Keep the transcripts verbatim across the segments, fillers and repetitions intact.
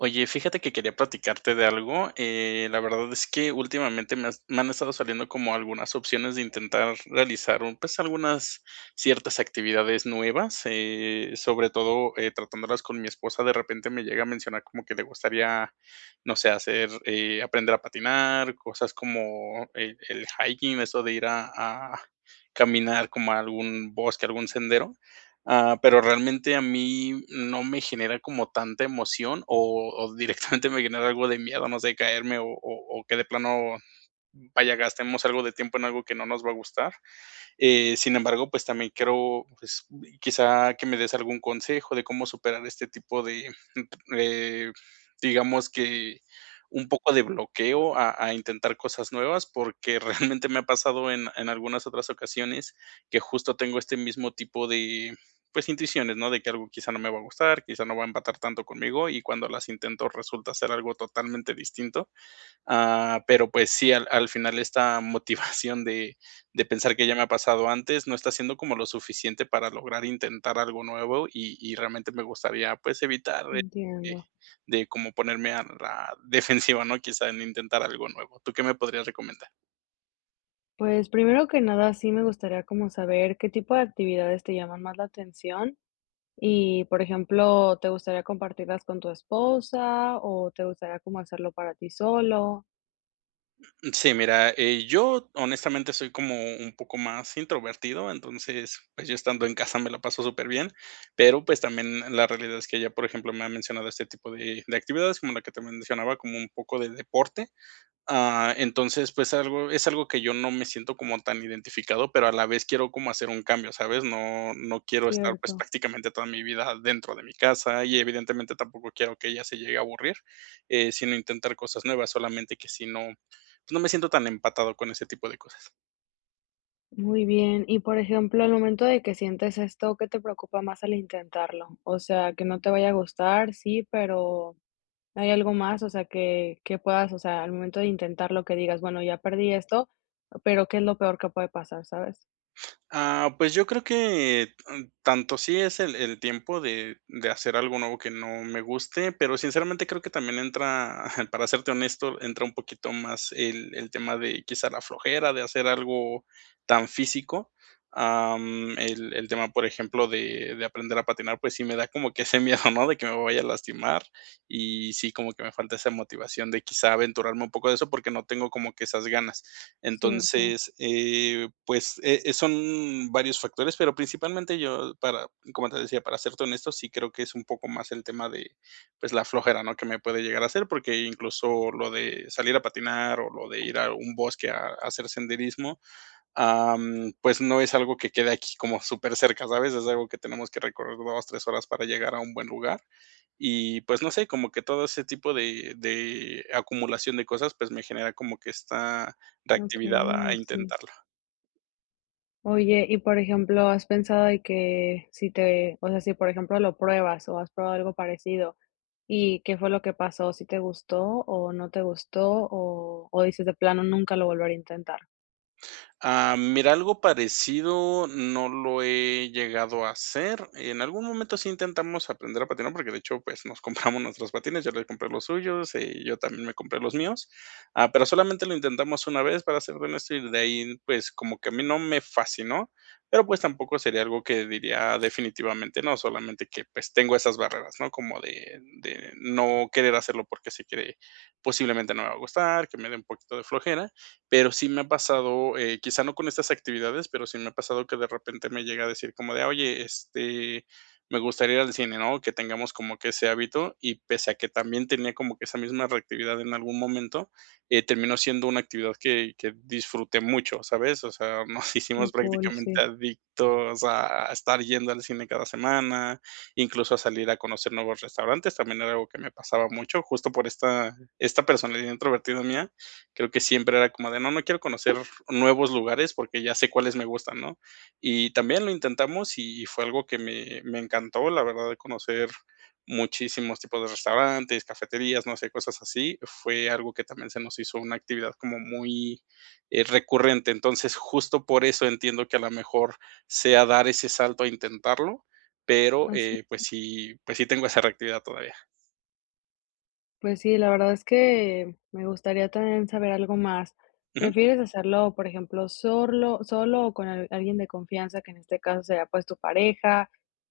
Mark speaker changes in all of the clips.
Speaker 1: Oye, fíjate que quería platicarte de algo. eh, La verdad es que últimamente me, has- me han estado saliendo como algunas opciones de intentar realizar un- pues algunas ciertas actividades nuevas, eh, sobre todo eh, tratándolas con mi esposa. De repente me llega a mencionar como que le gustaría, no sé, hacer, eh, aprender a patinar, cosas como el, el hiking, eso de ir a a caminar como a algún bosque, algún sendero. Ah, pero realmente a mí no me genera como tanta emoción o o directamente me genera algo de miedo, no sé, caerme o o o que de plano, vaya, gastemos algo de tiempo en algo que no nos va a gustar. Eh, sin embargo, pues también quiero, pues, quizá que me des algún consejo de cómo superar este tipo de, eh, digamos que un poco de bloqueo a, a intentar cosas nuevas, porque realmente me ha pasado en, en algunas otras ocasiones que justo tengo este mismo tipo de, pues, intuiciones, ¿no? De que algo quizá no me va a gustar, quizá no va a empatar tanto conmigo y cuando las intento resulta ser algo totalmente distinto. Ah, pero pues sí, al al final esta motivación de de pensar que ya me ha pasado antes, no está siendo como lo suficiente para lograr intentar algo nuevo y y realmente me gustaría, pues, evitar de de
Speaker 2: Entiendo.
Speaker 1: de como ponerme a la defensiva, ¿no? Quizá en intentar algo nuevo. ¿Tú qué me podrías recomendar?
Speaker 2: Pues primero que nada, sí me gustaría como saber qué tipo de actividades te llaman más la atención y, por ejemplo, ¿te gustaría compartirlas con tu esposa o te gustaría como hacerlo para ti solo?
Speaker 1: Sí, mira, eh, yo honestamente soy como un poco más introvertido, entonces, pues yo estando en casa me la paso súper bien, pero pues también la realidad es que ella, por ejemplo, me ha mencionado este tipo de, de actividades, como la que te mencionaba, como un poco de deporte. Ah, entonces, pues, algo es algo que yo no me siento como tan identificado, pero a la vez quiero como hacer un cambio, ¿sabes? No no quiero estar, pues,
Speaker 2: Cierto.
Speaker 1: prácticamente toda mi vida dentro de mi casa y evidentemente tampoco quiero que ella se llegue a aburrir, eh, sino intentar cosas nuevas, solamente que si no, pues, no me siento tan empatado con ese tipo de cosas.
Speaker 2: Muy bien. Y, por ejemplo, al momento de que sientes esto, ¿qué te preocupa más al intentarlo? O sea, que no te vaya a gustar, sí, pero ¿hay algo más? O sea, que, que puedas, o sea, al momento de intentarlo, que digas, bueno, ya perdí esto, pero ¿qué es lo peor que puede pasar, sabes?
Speaker 1: Ah, pues yo creo que, mm, tanto sí es el el tiempo de de hacer algo nuevo que no me guste, pero sinceramente creo que también entra, para serte honesto, entra un poquito más el el tema de quizá la flojera de hacer algo tan físico. Am, el el tema, por ejemplo, de de aprender a patinar, pues sí me da como que ese miedo, ¿no? De que me vaya a lastimar y sí, como que me falta esa motivación de quizá aventurarme un poco de eso porque no tengo como que esas ganas.
Speaker 2: Cierto.
Speaker 1: Entonces, eh, pues, eh, eh, son varios factores, pero principalmente yo para, como te decía, para serte honesto, sí creo que es un poco más el tema de, pues, la flojera, ¿no? Que me puede llegar a hacer, porque incluso lo de salir a patinar o lo de ir a un bosque a a hacer senderismo, am, pues no es algo que quede aquí como súper cerca, ¿sabes? Es algo que tenemos que recorrer dos tres horas para llegar a un buen lugar. Y pues no sé, como que todo ese tipo de de acumulación de cosas, pues me genera como que esta reactividad a a
Speaker 2: Okey, sí.
Speaker 1: intentarlo.
Speaker 2: Oye, y por ejemplo, ¿has pensado de que si te, o sea, si por ejemplo lo pruebas o has probado algo parecido, y qué fue lo que pasó? ¿Si te gustó o no te gustó? O o dices de plano nunca lo volveré a intentar.
Speaker 1: Ah, mira, algo parecido no lo he llegado a hacer. En algún momento sí intentamos aprender a patinar, porque de hecho, pues nos compramos nuestros patines, yo le compré los suyos, eh, yo también me compré los míos, ah, pero solamente lo intentamos una vez, para ser honesto, y de ahí, pues como que a mí no me fascinó, pero pues tampoco sería algo que diría definitivamente no, solamente que pues tengo esas barreras, ¿no? Como de, de no querer hacerlo porque sé que posiblemente no me va a gustar, que me dé un poquito de flojera pero sí me ha pasado, eh, quizá no con estas actividades, pero sí me ha pasado que de repente me llega a decir como de, oye, este, me gustaría ir al cine, ¿no? Que tengamos como que ese hábito y pese a que también tenía como que esa misma reactividad en algún momento, eh, terminó siendo una actividad que, que disfruté mucho, ¿sabes? O sea, nos
Speaker 2: Qué
Speaker 1: hicimos
Speaker 2: cool, sí.
Speaker 1: prácticamente adictos a, a estar yendo al cine cada semana, incluso a salir a conocer nuevos restaurantes, también era algo que me pasaba mucho, justo por esta, esta personalidad introvertida mía creo que siempre era como de, no, no quiero conocer nuevos lugares porque ya sé cuáles me gustan, ¿no? Y también lo intentamos y fue algo que me, me encantó, la verdad, de conocer muchísimos tipos de restaurantes, cafeterías, no sé, cosas así. Fue algo que también se nos hizo una actividad como muy eh, recurrente. Entonces, justo por eso entiendo que a lo mejor sea dar ese salto a intentarlo, pero
Speaker 2: Así.
Speaker 1: eh, pues sí, pues sí tengo esa reactividad todavía.
Speaker 2: Pues sí, la verdad es que me gustaría también saber algo más. ¿Prefieres hacerlo, por ejemplo, solo, solo o con al- alguien de confianza, que en este caso sea pues tu pareja?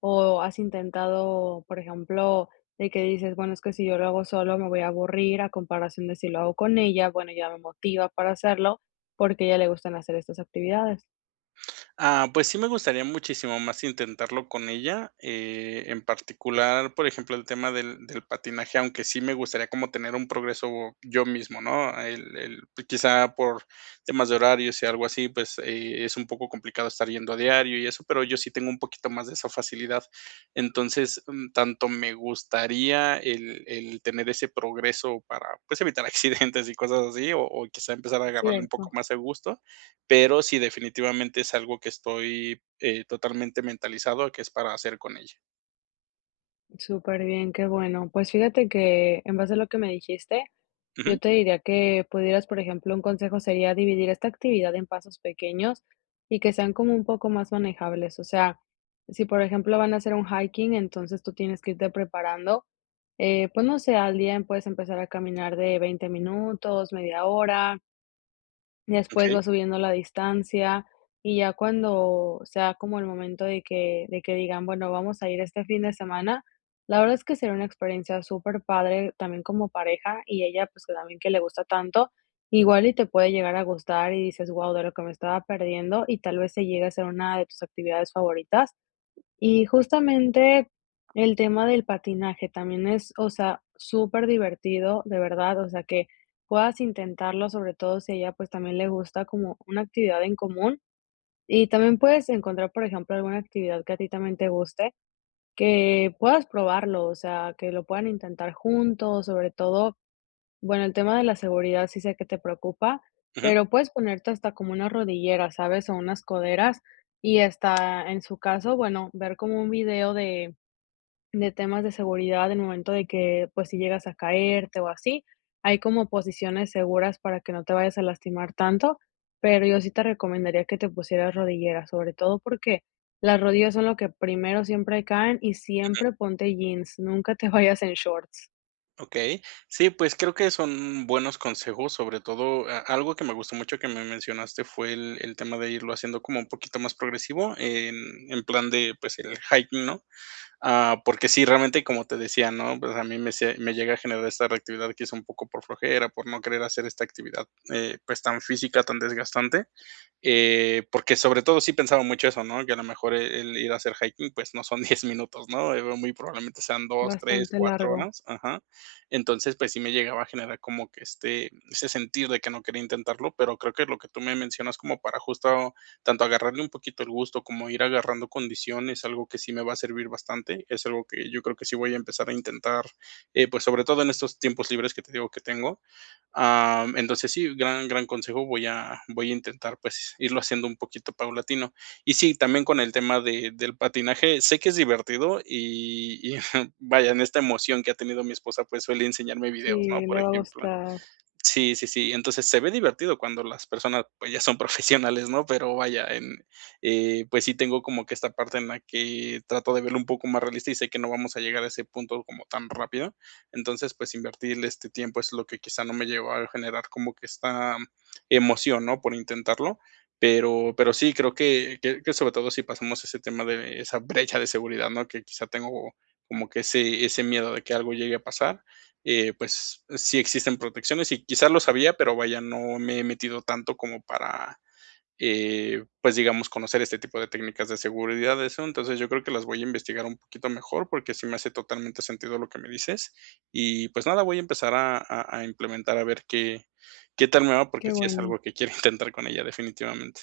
Speaker 2: ¿O has intentado, por ejemplo, de que dices, bueno, es que si yo lo hago solo me voy a aburrir a comparación de si lo hago con ella, bueno, ya me motiva para hacerlo porque a ella le gustan hacer estas actividades,
Speaker 1: Ah, pues sí me gustaría muchísimo más intentarlo con ella, eh, en particular, por ejemplo, el tema del del patinaje, aunque sí me gustaría como tener un progreso yo mismo, ¿no? El el pues quizá por temas de horarios y algo así, pues, eh, es un poco complicado estar yendo a diario y eso, pero yo sí tengo un poquito más de esa facilidad. Entonces, mm, tanto me gustaría el el tener ese progreso para, pues, evitar accidentes y cosas así, o o quizá empezar a agarrarle un poco
Speaker 2: ¿cierto?
Speaker 1: más el gusto, pero sí, definitivamente es algo que estoy, eh, totalmente mentalizado a que es para hacer con ella.
Speaker 2: Súper bien, qué bueno. Pues fíjate que en base a lo que me dijiste,
Speaker 1: Ujú,
Speaker 2: yo te diría que pudieras, por ejemplo, un consejo sería dividir esta actividad en pasos pequeños y que sean como un poco más manejables. O sea, si por ejemplo van a hacer un hiking, entonces tú tienes que irte preparando. Eh, pues no sé, al día puedes empezar a caminar de veinte minutos, media hora. Después
Speaker 1: okey,
Speaker 2: va subiendo la distancia y ya cuando sea como el momento de que de que digan: "Bueno, vamos a ir este fin de semana", la verdad es que sería una experiencia súper padre también como pareja y ella, pues, que también que le gusta tanto, igual y te puede llegar a gustar y dices: "Wow, de lo que me estaba perdiendo", y tal vez se llegue a ser una de tus actividades favoritas. Y justamente el tema del patinaje también es, o sea, súper divertido de verdad, o sea, que puedas intentarlo, sobre todo si a ella, pues, también le gusta como una actividad en común. Y también puedes encontrar, por ejemplo, alguna actividad que a ti también te guste, que puedas probarlo, o sea, que lo puedan intentar juntos, sobre todo, bueno, el tema de la seguridad sí sé que te preocupa,
Speaker 1: ujú,
Speaker 2: pero puedes ponerte hasta como una rodillera, ¿sabes? O unas coderas, y hasta en su caso, bueno, ver como un video de, de temas de seguridad en el momento de que, pues, si llegas a caerte o así, hay como posiciones seguras para que no te vayas a lastimar tanto, pero yo sí te recomendaría que te pusieras rodillera, sobre todo porque las rodillas son lo que primero siempre caen, y siempre ponte jeans, nunca te vayas en shorts.
Speaker 1: okey. Sí, pues creo que son buenos consejos, sobre todo, a algo que me gustó mucho que me mencionaste fue el el tema de irlo haciendo como un poquito más progresivo en en plan de, pues, el hiking, ¿no? Ah, porque sí, realmente, como te decía, ¿no? Pues a mí me se me llega a generar esta reactividad que es un poco por flojera, por no querer hacer esta actividad, eh, pues, tan física, tan desgastante. Eh, porque sobre todo sí pensaba mucho eso, ¿no? Que a lo mejor el el ir a hacer hiking, pues no son diez minutos, ¿no? Eh, muy probablemente sean dos, tres,
Speaker 2: Bastante
Speaker 1: cuatro
Speaker 2: largo.
Speaker 1: horas, ajá. Entonces, pues sí me llegaba a generar como que este, ese sentir de que no quería intentarlo, pero creo que lo que tú me mencionas como para justo tanto agarrarle un poquito el gusto como ir agarrando condiciones, algo que sí me va a servir bastante, es algo que yo creo que sí voy a empezar a intentar, eh, pues sobre todo en estos tiempos libres que te digo que tengo. Am, entonces sí, gran, gran consejo, voy a voy a intentar, pues, irlo haciendo un poquito paulatino. Y sí, también con el tema de del patinaje, sé que es divertido y y vaya, en esta emoción que ha tenido mi esposa, pues, suele enseñarme
Speaker 2: Sí,
Speaker 1: videos, ¿no?
Speaker 2: le
Speaker 1: Por
Speaker 2: va a
Speaker 1: ejemplo.
Speaker 2: gustar.
Speaker 1: Sí, sí, sí. Entonces, se ve divertido cuando las personas, pues, ya son profesionales, ¿no? Pero vaya, en, eh, pues sí tengo como que esta parte en la que trato de verlo un poco más realista y sé que no vamos a llegar a ese punto como tan rápido. Entonces, pues, invertirle este tiempo es lo que quizá no me llevó a generar como que esta emoción, ¿no? Por intentarlo. Pero pero sí, creo que que que sobre todo si pasamos ese tema de esa brecha de seguridad, ¿no? Que quizá tengo como que ese ese miedo de que algo llegue a pasar, eh, pues sí existen protecciones y quizás lo sabía, pero vaya, no me he metido tanto como para, eh, pues digamos, conocer este tipo de técnicas de seguridad, de eso. Entonces yo creo que las voy a investigar un poquito mejor porque sí me hace totalmente sentido lo que me dices. Y pues nada, voy a empezar a, a- a implementar a ver qué, qué tal me va
Speaker 2: Qué
Speaker 1: porque sí es
Speaker 2: bueno.
Speaker 1: algo que quiero intentar con ella definitivamente.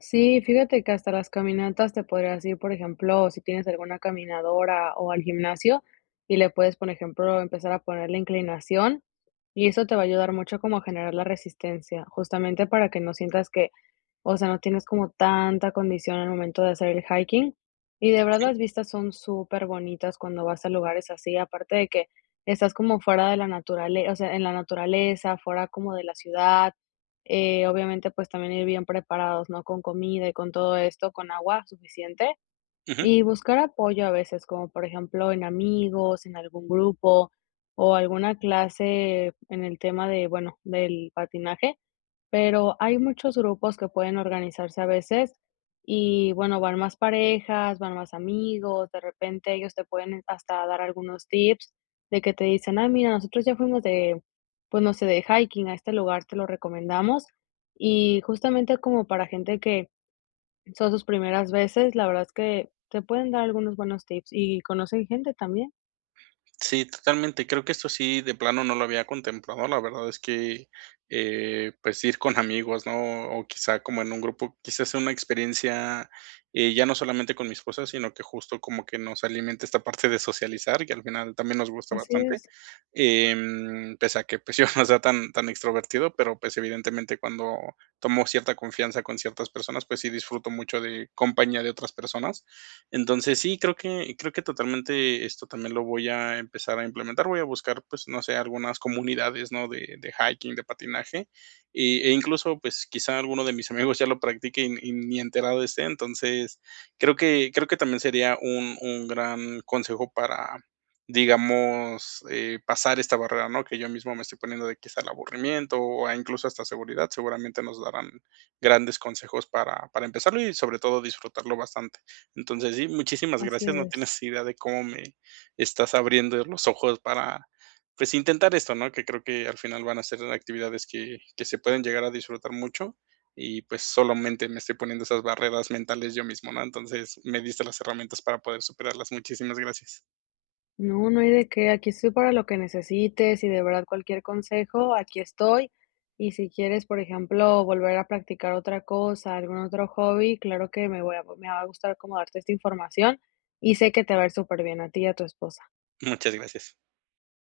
Speaker 2: Sí, fíjate que hasta las caminatas te podrías ir, por ejemplo, si tienes alguna caminadora o al gimnasio, y le puedes, por ejemplo, empezar a poner la inclinación, y eso te va a ayudar mucho como a generar la resistencia, justamente para que no sientas que, o sea, no tienes como tanta condición al momento de hacer el hiking. Y de verdad las vistas son súper bonitas cuando vas a lugares así, aparte de que estás como fuera de la naturaleza, o sea, en la naturaleza, fuera como de la ciudad. Eh, obviamente, pues también ir bien preparados, ¿no? Con comida y con todo esto, con agua suficiente,
Speaker 1: Ujú.
Speaker 2: y buscar apoyo a veces, como por ejemplo en amigos, en algún grupo o alguna clase en el tema de, bueno, del patinaje, pero hay muchos grupos que pueden organizarse a veces y, bueno, van más parejas, van más amigos, de repente ellos te pueden hasta dar algunos tips de que te dicen: "Ah, mira, nosotros ya fuimos de, pues no sé, de hiking a este lugar, te lo recomendamos". Y justamente como para gente que son sus primeras veces, la verdad es que te pueden dar algunos buenos tips y conocen gente también.
Speaker 1: Sí, totalmente. Creo que esto sí, de plano no lo había contemplado. La verdad es que, eh, pues, ir con amigos, ¿no? O quizá como en un grupo, quizás sea una experiencia, eh, ya no solamente con mi esposa, sino que justo como que nos alimenta esta parte de socializar, que al final también nos gusta
Speaker 2: Así
Speaker 1: bastante.
Speaker 2: es,
Speaker 1: Em, pese a que, pues, yo no sea tan, tan extrovertido, pero pues evidentemente cuando tomo cierta confianza con ciertas personas, pues sí disfruto mucho de compañía de otras personas. Entonces, sí, creo que creo que totalmente esto también lo voy a empezar a implementar. Voy a buscar, pues, no sé, algunas comunidades, ¿no? De de hiking, de patinaje, y e incluso, pues, quizá alguno de mis amigos ya lo practique y y ni enterado esté. Entonces, creo que creo que también sería un un gran consejo para, digamos, eh, pasar esta barrera, ¿no? Que yo mismo me estoy poniendo de quizá el aburrimiento o a incluso hasta seguridad. Seguramente nos darán grandes consejos para para empezarlo y sobre todo disfrutarlo bastante. Entonces, sí, muchísimas
Speaker 2: así
Speaker 1: gracias. No
Speaker 2: es.
Speaker 1: tienes idea de cómo me estás abriendo los ojos para, pues, intentar esto, ¿no? Que creo que al final van a ser actividades que que se pueden llegar a disfrutar mucho y, pues, solamente me estoy poniendo esas barreras mentales yo mismo, ¿no? Entonces, me diste las herramientas para poder superarlas. Muchísimas gracias.
Speaker 2: No, no hay de qué. Aquí estoy para lo que necesites, y de verdad cualquier consejo, aquí estoy. Y si quieres, por ejemplo, volver a practicar otra cosa, algún otro hobby, claro que me voy a, me va a gustar como darte esta información, y sé que te va a ir súper bien a ti y a tu esposa.
Speaker 1: Muchas gracias.